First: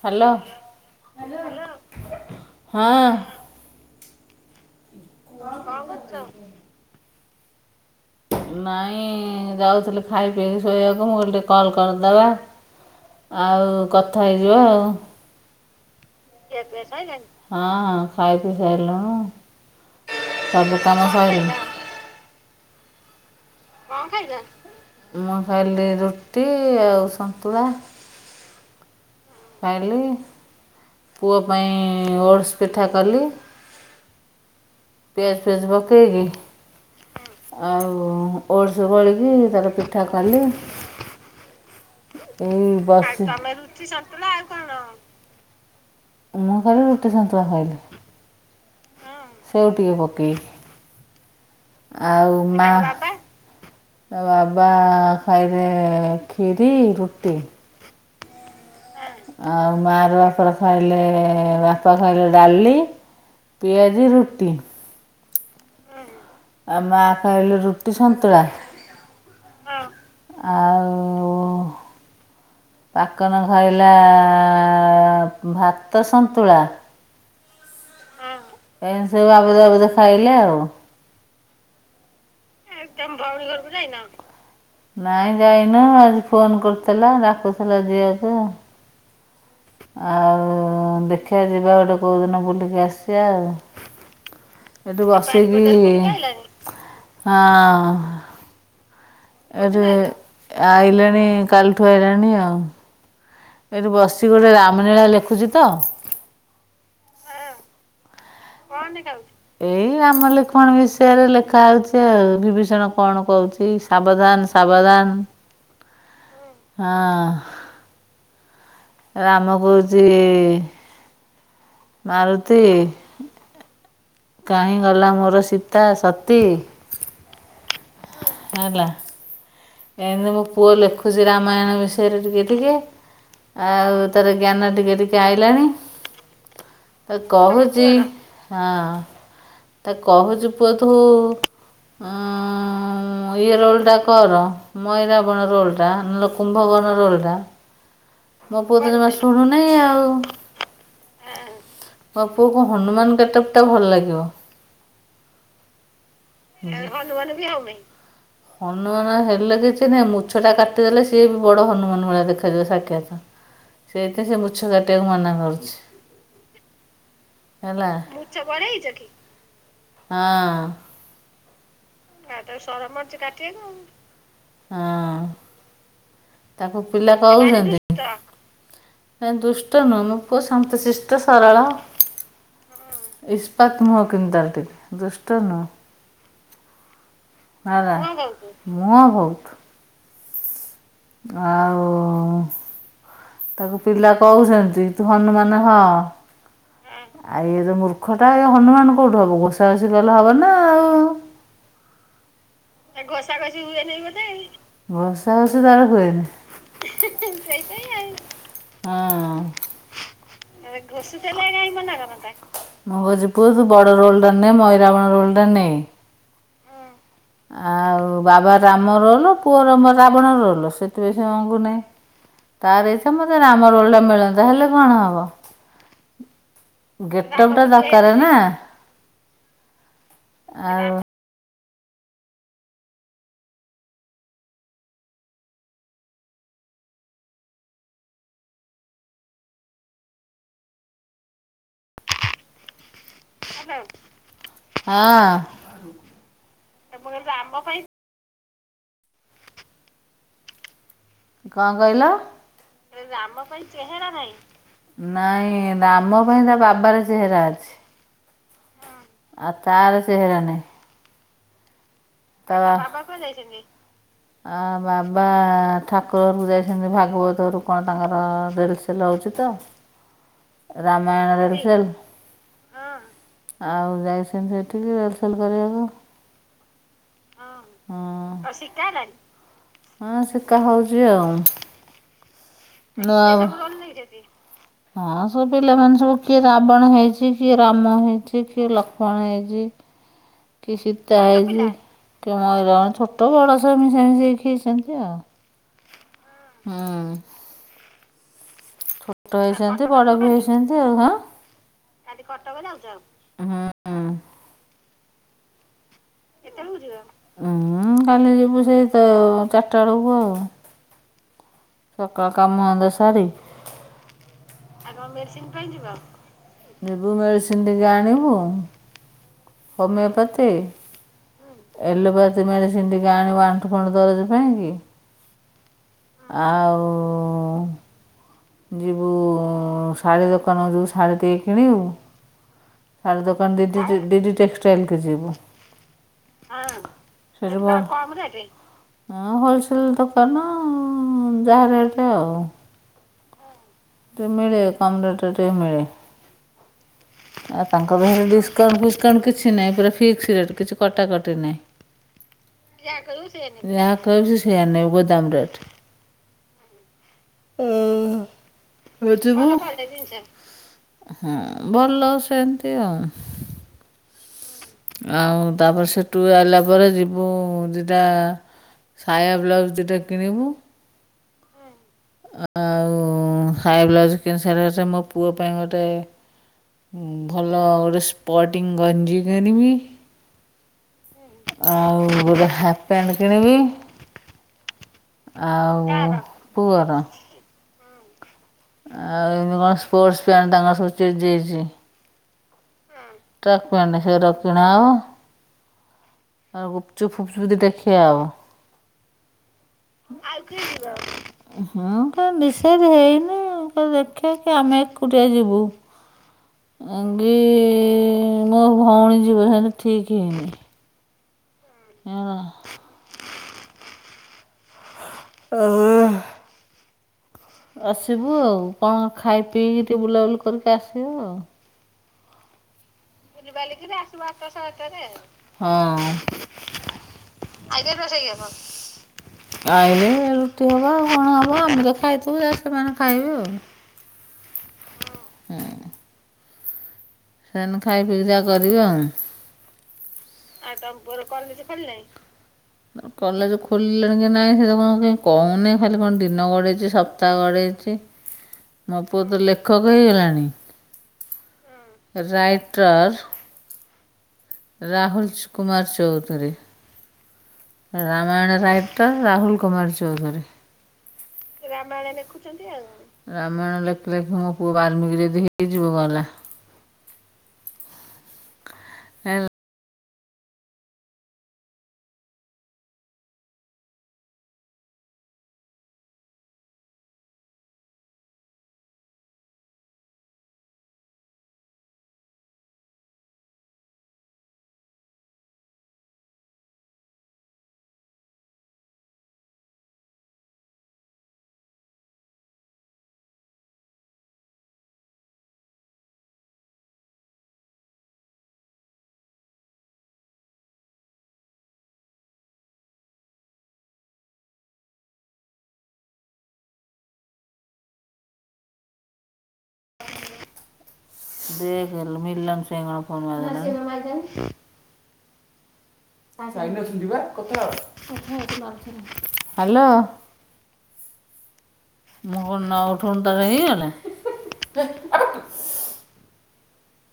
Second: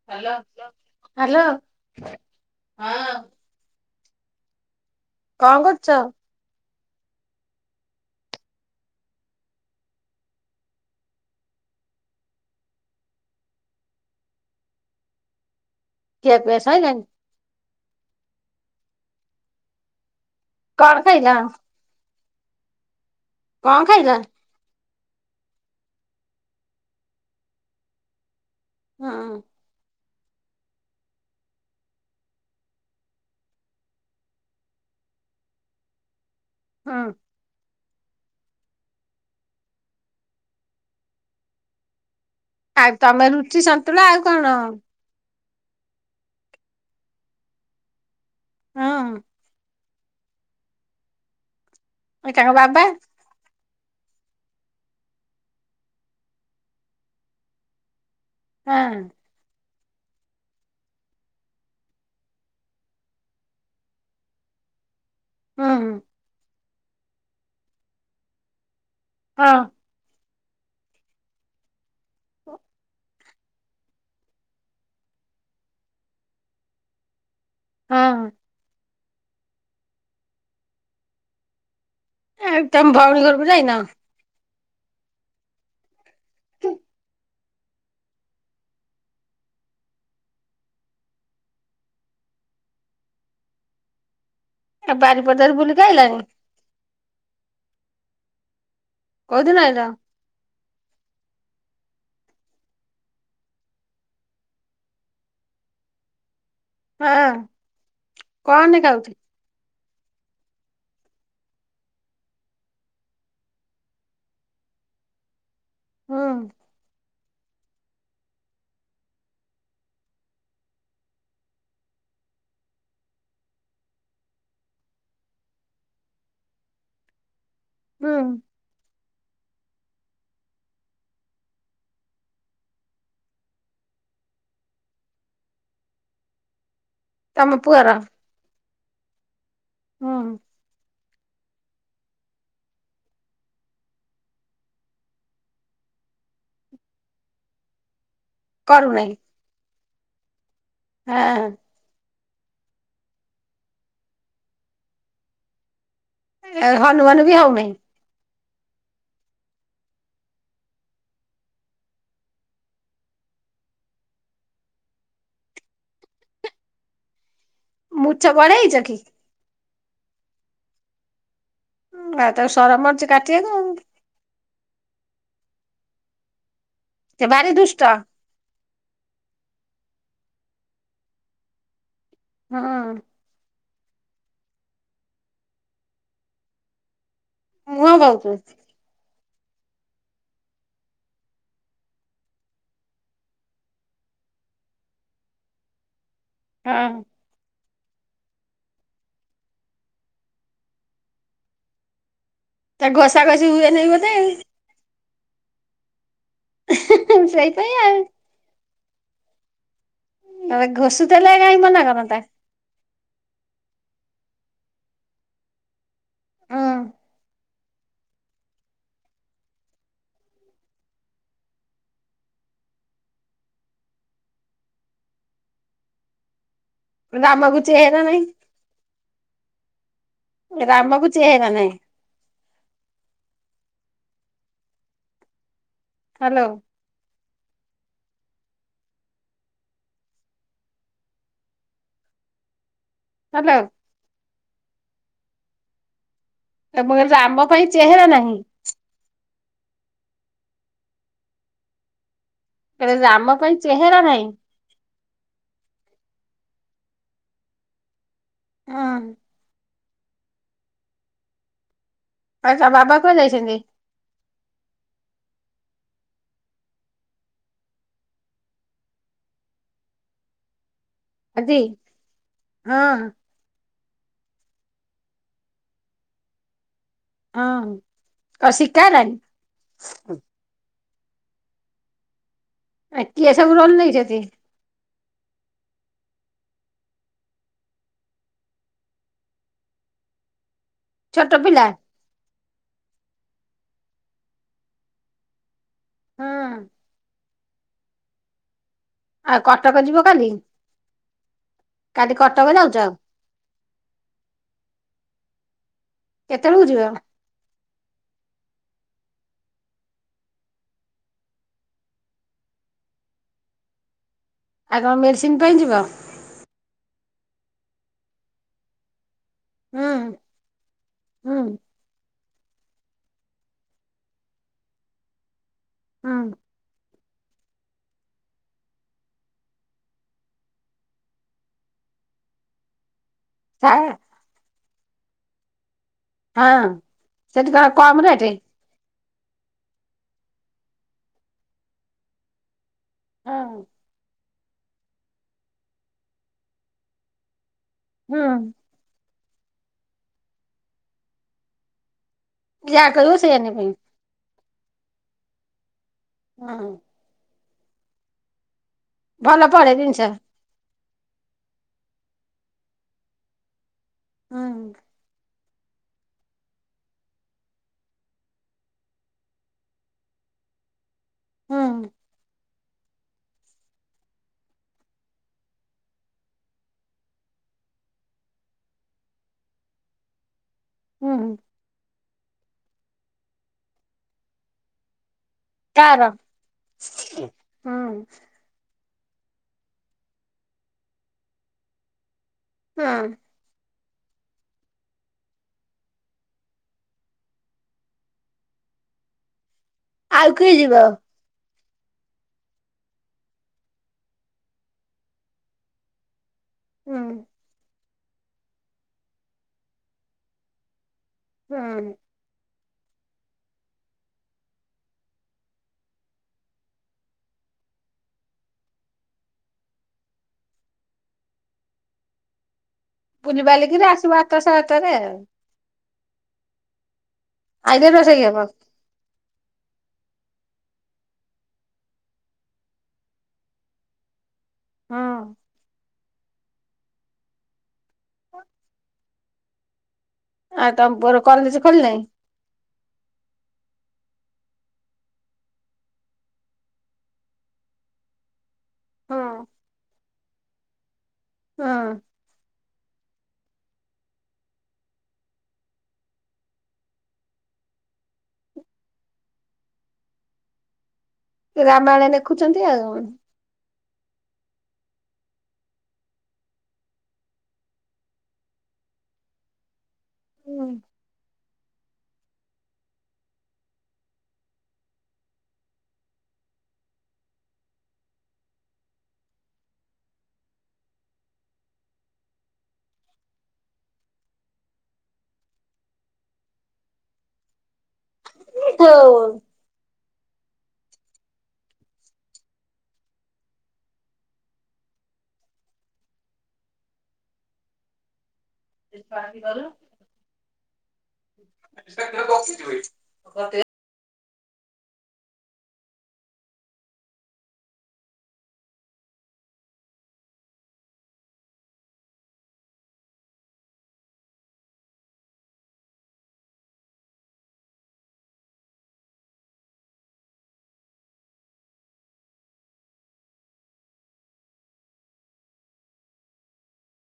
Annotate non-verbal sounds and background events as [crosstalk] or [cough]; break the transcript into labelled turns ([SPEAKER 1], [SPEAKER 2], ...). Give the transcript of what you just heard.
[SPEAKER 1] Hello
[SPEAKER 2] hello.
[SPEAKER 1] ହଁ
[SPEAKER 2] କଣ୍ କରୁଚ?
[SPEAKER 1] ନାଇଁ ଯାଉଥିଲି ଖାଇ ପିଇକି ଶୋଇବାକୁ ମୁଁ କହିଲି ଟିକେ କଲ୍ କରିଦବା। ଆଉ କଥା ହେଇଯିବା ଆଉ।
[SPEAKER 2] ଖିଆ ପିଆ ସଇଲାଣି
[SPEAKER 1] ହଁ ଖାଇପିଇ ସାଇଲୁନୁ। ସବୁ
[SPEAKER 2] କଣ
[SPEAKER 1] କାମ
[SPEAKER 2] ଖାଇଲ
[SPEAKER 1] ଶଇଲା? କଣ ଖାଇଚ ମୁଁ ଖାଇଲି ରୁଟି ଆଉ ସନ୍ତୁଳା।
[SPEAKER 2] ହୁଁ।
[SPEAKER 1] ଖାଇଲି ପୁଅ ପାଇଁ ଓଡସ୍ ପିଠା କଲି। ପିଆଜ ଫିଆଜ ପକେଇକି
[SPEAKER 2] ହଁ।
[SPEAKER 1] ଆଉ ଓଡଶ୍ ଗୋଳେକି ତାର ପିଠା କଲି। ଏଇ ବସି ତମେ ରୁଚି ସନ୍ତୁଳା ଆଉ କଣ? ମୁଁ ଖାଲି ରୁଟି ସନ୍ତୁଳା ଖାଇଲି।
[SPEAKER 2] ହଁ।
[SPEAKER 1] ସେଉ ଟିକେ ପକେଇ
[SPEAKER 2] ଏ
[SPEAKER 1] ଆଉ
[SPEAKER 2] ତାଙ୍କ
[SPEAKER 1] ମା ବାବା? ତା ବାବା ଖାଇବେ ଖିରି ରୁଟି।
[SPEAKER 2] ହଁ।
[SPEAKER 1] ଆଉ ମାଆ ର ବାପାର ଖାଇଲେ ବାପା ଖାଇଲେ ଡାଲି ପିଆଜି ରୁଟି।
[SPEAKER 2] ଉଁ ହୁଁ।
[SPEAKER 1] ଆଉ ମାଆ ଖାଇଲୁ ରୁଟି ସନ୍ତୁଳା।
[SPEAKER 2] କଣ।
[SPEAKER 1] ଆଉ
[SPEAKER 2] [inaudible]
[SPEAKER 1] ପାକନ ଖାଇଲା ଭାତ ସନ୍ତୁଳା।
[SPEAKER 2] ହଁ ହଁ।
[SPEAKER 1] ଏମିତି ସବୁ ଆବୁରୁ ଜାବୁରୁ ଖାଇଲେ ଆଉ।
[SPEAKER 2] ଏ ତମ ଭଉଣୀ ଘରକୁ ଯାଇନ?
[SPEAKER 1] ନାଇଁ ଯାଇନୁ ଆଜି ଫୋନ୍ କରୁଥିଲା ଡାକୁଥିଲା ଯିବାକୁ। ଆଉ ଦେଖିବା ଯିବା ଗୋଟେ କୋଉଦିନ ବୁଲିକି ଆସିବା ଆଉ।
[SPEAKER 2] ଆଉ ବାରିପଦାରୁ ବୁଲିକି
[SPEAKER 1] ଏଠୁ
[SPEAKER 2] ଆଇଲଣି
[SPEAKER 1] ବସେଇକି ହଁ।
[SPEAKER 2] କୋଉଦିନ ଆଇଲ?
[SPEAKER 1] ଏଠି ଆଇଲେଣି କାଲିଠୁ ଆଇଲାଣି ଆଉ। ଏଇଠି ବସିିଚି ଗୋଟେ ରାମଲୀଳା ଲେଖୁଛି ତ?
[SPEAKER 2] ହଁ।
[SPEAKER 1] କଣ
[SPEAKER 2] ନେଖା ହଉଛି
[SPEAKER 1] ଲେଖା ହୋଉଚି? ଏଇ ରାମ ଲେଖଣ ବିଷୟରେ ଲେଖା ହୋଉଚି ଆଉ ବିଭୀଷଣ କଣ କୋଉଚି। ସାବଧାନ ସାବଧାନ
[SPEAKER 2] ହୁଁ
[SPEAKER 1] ହଁ ରାମ କୋହୁଚି ମାରୁତି କାହିଁ ଗଲା ମୋର ସୀତା ସତୀ
[SPEAKER 2] ହୁଁ
[SPEAKER 1] ହେଲା। ଏମିତି ମୋ ପୁଅ ଲେଖୁଛି ରାମାୟଣ ବିଷୟରେ ଟିକେ ଟିକେ। ଆଉ ତାର ଜ୍ଞାନ ଟିକେ ଟିକେ ଆଇଲାଣି। ତା
[SPEAKER 2] ତମ
[SPEAKER 1] କହୁଚି
[SPEAKER 2] ପୁଅର
[SPEAKER 1] ହଁ ତା
[SPEAKER 2] ହୁଁ
[SPEAKER 1] କହୁଚି ପୁଅ ତୁ ଇଏ ରୋଲ ଟା କର। ମଇରା ବଣ ରୋଲ୍ଟା ନହେଲେ କୁମ୍ଭ ବର୍ଣ ରୋଲ୍ଟା। ମୋ ପୁଅ ତ ଜମା
[SPEAKER 2] କରୁନାହିଁ
[SPEAKER 1] ଶୁଣୁନେଇଁ ଆଉ।
[SPEAKER 2] ହଁ।
[SPEAKER 1] ମୋ ପୁଅକୁ ହନୁମାନ ଗେଟପଟା ଭଲ ଲାଗିବ।
[SPEAKER 2] ଏ ହନୁମାନ ବି ହୋଉନାହିଁ।
[SPEAKER 1] ହନୁମାନ ହେଲେ କିଛି ନାହିଁ ମୁଛଟା କାଟିଦେଲେ ସିଏବି ବଡ଼ ହନୁମାନ ଭଳିଆ ଦେଖାଯିବ ସାକ୍ଷାତ। ସେଇଥି ସେ ମୁଛ କାଟିବାକୁ ମନା କରୁଛି। ହେଲା ମୁଛ
[SPEAKER 2] ବଢେଇଛ କି
[SPEAKER 1] ବଡ଼େଇଚକି ହଁ।
[SPEAKER 2] ହୁ ଆଉ ତାକୁ ସରମ ମରୁଚି କାଟିିବାକୁ।
[SPEAKER 1] ହଁ ତାକୁ ପିଲା
[SPEAKER 2] ସେ ଭାରି
[SPEAKER 1] କହୁଚ
[SPEAKER 2] ଦୁଷ୍ଟ
[SPEAKER 1] ନାଁ ଦୁଷ୍ଟନୁଅ ମୋପୁଅ ସାନ୍ତଶିଷ୍ଟ ସରଳ
[SPEAKER 2] ହଁ
[SPEAKER 1] ହୁଁ ଇସ୍ ପତ୍ମ ହ କିିନ୍ ଦାଟିି ଦୁଷ୍ଟ ନୁହଁ। ହେଲା
[SPEAKER 2] ମୁହଁ ବହୁତ
[SPEAKER 1] ମୁହଁ ବହୁତ୍। ଆଉ ତାକୁ ପିଲା କହୁଛନ୍ତି ତୁ ହନୁମାନ ହଁ?
[SPEAKER 2] ହଁ।
[SPEAKER 1] ଆଉ ଇଏତ ମୂର୍ଖଟା ଇଏ ହନୁମାନ କୋଉଠୁ ହବ ଘୋଷା ଘଷି କଲେ ହବନା।
[SPEAKER 2] ତା ଗସା ଗସି ହୁଏନେହି ବୋଧେ?
[SPEAKER 1] ଘସା ଘସି ତାର ହୁଏନି ହେ ହେ
[SPEAKER 2] ସେଇପାଇଁ ଆଉ
[SPEAKER 1] ସେଇଥିପାଇଁ ଆଉ। ହଁ।
[SPEAKER 2] ଆ ଘୋଷୁ ଥୁଲେ କାହିଁ ମନା କରତା।
[SPEAKER 1] ମୁକଉଚି ପୁଅ ତୁବଡ଼ ରୋଲ୍ଟା ନେ ମୟରବଣ ରୋଲ୍ଡ ନେ
[SPEAKER 2] ହୁଁ।
[SPEAKER 1] ଆଉ ବାବା ରାମ ରୋଲ୍ ପୁଅର ରାବଣ ରୋଲ ସେଥିପାଇଁ ସେମଙ୍ଗୁନି। ତାର ଏଇ ସମସ୍ୟାଟା ମତେ ରାମ ରୋଲଟା ମିଳନ୍ତା ହେଲେ କଣ ହବ।
[SPEAKER 2] ହୁଁ ରାମକୁ
[SPEAKER 1] ଗେଟଟପଟା
[SPEAKER 2] ଚେହେରା ନାହିଁ
[SPEAKER 1] ଦରକାରନା। ଆଉ
[SPEAKER 2] ରାମକୁ ଚେହେରା ନାହିଁ। ହାଲୋ। ହାଲୋ
[SPEAKER 1] ହଁ।
[SPEAKER 2] ନା ମୁକଇନି ରାମ ପାଇଁ ଚେହେରା ନାହିଁ।
[SPEAKER 1] କଁ କଇଁଲ?
[SPEAKER 2] କଁ ରାମ ପାଇଁ ଚେହେରା ନାହିଁ।
[SPEAKER 1] ନାଇଁ ରାମ ପାଇଁ ତାବାବାର ଚେହେରା ଅଛି।
[SPEAKER 2] [unintelligible]
[SPEAKER 1] ଆ ତାର ଚେହେରା ନାଇଁ।
[SPEAKER 2] ଆଚ୍ଛା ବାବା କୁଆଡ଼େ ଯାଇଚନ୍ତି?
[SPEAKER 1] ଆ ବାବା ଠାକୁର ଘରକୁ ଯାଇଚନ୍ତି ଭାଗବତରୁ କଣ ତାଙ୍କର ଦେଢ଼ସୁ ହଉଚିତ ରାମାୟଣ
[SPEAKER 2] ଆଜି
[SPEAKER 1] ର୍ଲେସଲ୍
[SPEAKER 2] ହଁ
[SPEAKER 1] ଆଉ ଯାଇଚନ୍ତି ସେଠିକି ରୋଲସେଲ୍ କରିବାକୁ
[SPEAKER 2] ହଁ
[SPEAKER 1] ହଁ
[SPEAKER 2] କଁ ଶିକାହେଲାଣି?
[SPEAKER 1] କାହା ହଉଚି ଆଉ। ନାଁ
[SPEAKER 2] କିଏ ସବୁ ରୋଲ ନେଇଛନ୍ତି
[SPEAKER 1] ହଁ ସବୁ ପିଲାମାନେ ସବୁ କିଏ ରାବଣ ହେଇଚି କିଏ ରାମ ହେଇଚି କିଏ ଲକ୍ଷ୍ମଣ ହେଇଚି। କି ସୀତା
[SPEAKER 2] ଛୋଟ
[SPEAKER 1] ହେଇଚି
[SPEAKER 2] ପିଲା
[SPEAKER 1] କି ମଇରାଣ ଛୋଟ ବଡ଼ ସାବୁ ମିଶା ମିଶା ହେଇକି ଖଇଚନ୍ତି ଆଉ।
[SPEAKER 2] ହଁ
[SPEAKER 1] ହୁଁ
[SPEAKER 2] ଆଉ
[SPEAKER 1] ଛୋଟ
[SPEAKER 2] କଟକ
[SPEAKER 1] ହେଇଛନ୍ତି
[SPEAKER 2] ଯିବ କାଲି
[SPEAKER 1] ବଡ଼ବି ହେଇଛନ୍ତି ଆଉ ଆଁ କାଲି କଟକ ଯାଉଚ ହୁଁ। ଉଁ।
[SPEAKER 2] କେତେବେଳକୁ ଯିବ
[SPEAKER 1] କେତେବେଳେକୁ ଉୁଁ କାଲି ଯିବୁ ସେଇ ତ ଚାରିଟା ବେଳକୁୁ ଆଉ। ସକାଳ କାମ ଧନ୍ଦା ସାରି
[SPEAKER 2] ଆଉ କଣ ମେଡ଼ିସିନ୍ ପାଇଁ ଯିବ?
[SPEAKER 1] ଯିବୁ ମେଡ଼ିସିନ ଟିକେ ଆଣିବୁ
[SPEAKER 2] ହୁଁ
[SPEAKER 1] ହୋମିଓପାଥି।
[SPEAKER 2] ହୁଁ
[SPEAKER 1] ଏଲୋପାଥି ମେଡ଼ିସିନ୍ ଟିକେ ଆଣିବୁ ଆଣ୍ଠୁ ଫାଣ୍ଠୁ ଦରଜ ପାଇଁ କି।
[SPEAKER 2] ହୁଁ
[SPEAKER 1] ଆଉ ଯିବୁ-ଉ-ଉ ଉଁ ଶାଢ଼ୀ ଦୋକାନ ଯିବୁ ଶାଢ଼ୀ ଟିକେ କିଣିବୁ ଶାଢ଼ୀ ଦୋକ୍ କଣ
[SPEAKER 2] ହଁ
[SPEAKER 1] ଡିଡିଜି ଡିଜି ଟେକ୍ସଟାଇଲକୁ ଯିବୁ।
[SPEAKER 2] ହଁ ସେଠି କଣ କମ୍ ରେଟ୍?
[SPEAKER 1] ହଁ ହୋଲସେଲ ଦୋକାନ-ଅ-ଅ-ଅ ଯାହା ରେଟ୍ ଆଉ।
[SPEAKER 2] ହଁ।
[SPEAKER 1] [inaudible] ମିଳେ କମ ରେଟରେ ଟିକେ ମିଳେ, ଆଉ ତାଙ୍କର
[SPEAKER 2] ହୁଁ
[SPEAKER 1] ଡିସକାଉଣ୍ଟ ଫିସ୍ କାଉଣ୍ଟ୍ କିଛି ନାହିଁ ପୁରା ଫିକ୍ସ ରେଟ୍ କିଛି କଟାକଟି ନାହିଁ। ଯାହା
[SPEAKER 2] କହିବ ସେଇଆ ନେବି
[SPEAKER 1] କହିବୁ ସେ ସେଇଆ ନେବେ ଗୋଦାମ ରେଟ୍।
[SPEAKER 2] ହଁ।
[SPEAKER 1] ଓ-ଓ-ଓ
[SPEAKER 2] ଭଲ
[SPEAKER 1] ଉଠିବୁ?
[SPEAKER 2] ପଡେ ଜିନିଷ
[SPEAKER 1] ହଁ, ଭଲ ସେମତି ଆଉ।
[SPEAKER 2] ହୁଁ
[SPEAKER 1] ଆଉ ତାପରେ ସେ ସେଠୁ ଆଇଲା ପରେ ଯିବୁ ଦିଟା ସାୟା ବ୍ଲାଉଜ୍ ଦିଟା କିଣିବୁ।
[SPEAKER 2] ହୁଁ।
[SPEAKER 1] ଆଉ-ଉ-ଉ-ଉ ସାୟା ବ୍ଲାଉଜ୍ କିଣି ସାରିଲାଠି ମୋ ପୁଅ ପାଇଁ ଗୋଟେ ଭଲ ଗୋଟେ ସ୍ପଟିଂ ଗଞ୍ଜି କିଣିବି।
[SPEAKER 2] ହୁଁ
[SPEAKER 1] ଆଉ ଗୋଟେ ହାଫ୍ ପ୍ୟାଣ୍ଟ୍ କିଣିବି। ଆଉ
[SPEAKER 2] କାଆର
[SPEAKER 1] ପୁଅର
[SPEAKER 2] ହୁଁ
[SPEAKER 1] ଆଉ ଏମିତି କଣ ସ୍ପୋର୍ଟସ ପ୍ୟାଣ୍ଟ୍ ତାଙ୍କର ସବୁ ଚେଞ୍ଜ୍ ହେଇଛି।
[SPEAKER 2] ହୁଁ।
[SPEAKER 1] ଟ୍ରାକ୍ ପ୍ୟାଣ୍ଟ୍ ସେରା କିିଣାହେବ। ଆଉ ଗୁପଚୁପ୍ ଫୁପଚୁପ୍ ଦିଟା ଖିଆ ହେବ।
[SPEAKER 2] ଆଉ କିଏ ଯିବ
[SPEAKER 1] ହଁ କଣ ନିଷେଧ ହେଇନି। [unintelligible] ଦେଖିବା କି ଆମେ ଏକୁଟିଆ ଯିବୁ।
[SPEAKER 2] ହୁଁ
[SPEAKER 1] ଆଙ୍ଗି ମୋ ଭଉଣୀ ଯିବ ହେଲେ ଠିକ୍ ହେଇନି।
[SPEAKER 2] [unintelligible]
[SPEAKER 1] [unintelligible] [unintelligible] ଆସିବୁ ଆଉ, କଣ ଖାଇ ପିଇକି ଟିକେ ବୁଲାବୁଲି କରିକି ଆସିବୁ ଆଉ।
[SPEAKER 2] ବୁଲି ବାଲିକିରି ଆସିବ ଆଠଟା‌ ସାଢେ ଆଠଟାରେ ଆଉ।
[SPEAKER 1] ହଁ-ଅ-ଅ।
[SPEAKER 2] ଆଇଲେ ରୋଷେଇ ହବ
[SPEAKER 1] ଆଇଲେ ରୁଟି ହବ ଆଉ କଣ ହବ ଆମେ ତ ଖାଇଥିବୁ [inaudible] ସେମାନେ ଖାଇବେ ଆଉ।
[SPEAKER 2] ହଁ।
[SPEAKER 1] ସେମାନେ ଖାଇ ପିଇ ଯାହା କରିବେ ଆଉ।
[SPEAKER 2] ଆଉ ତମ ପୁଅର କଲେଜ ଖୋଲିଲାଣି?
[SPEAKER 1] [inaudible] କଲେଜ ଖୋଲିଲେଣି କି ନାହିଁ ସେ ତ କଣ କାଇଁ କହୁନି ଖାଲି କଣ ଦିନ ଗଡ଼େଇଛି ସପ୍ତାହ ଗଡ଼େଇଛି। ମୋ ପୁଅ ତ
[SPEAKER 2] ହଁ
[SPEAKER 1] ଲେଖକ ହେଇଗଲାଣି।
[SPEAKER 2] ହଁ।
[SPEAKER 1] ରାାଇଟର୍ ରାହୁଲଚ୍ କୁମାର ଚୌଧୁରୀ। ରାମାୟଣ ରାାଇଟର୍ ରାହୁଲ କୁମାର ଚୌଧୁରୀ।
[SPEAKER 2] ରାମାୟଣ ଲେଖୁଚନ୍ତି ଆଉ।
[SPEAKER 1] ରାମାୟଣ ଲେଖ ଲେଖି ମୋ ପୁଅ ବାର୍ମୀିକୀ ଯଦି ହେଇଯିବ ଗଲା। ହେଲ୍
[SPEAKER 2] ହୁଁ। ହଉ। [inaudible]
[SPEAKER 1] ସେ [unintelligible] ହାଲୋ। ମୁଁ କଣ ନ ଉଠୁନ୍ ତ ହେଇଗଲା।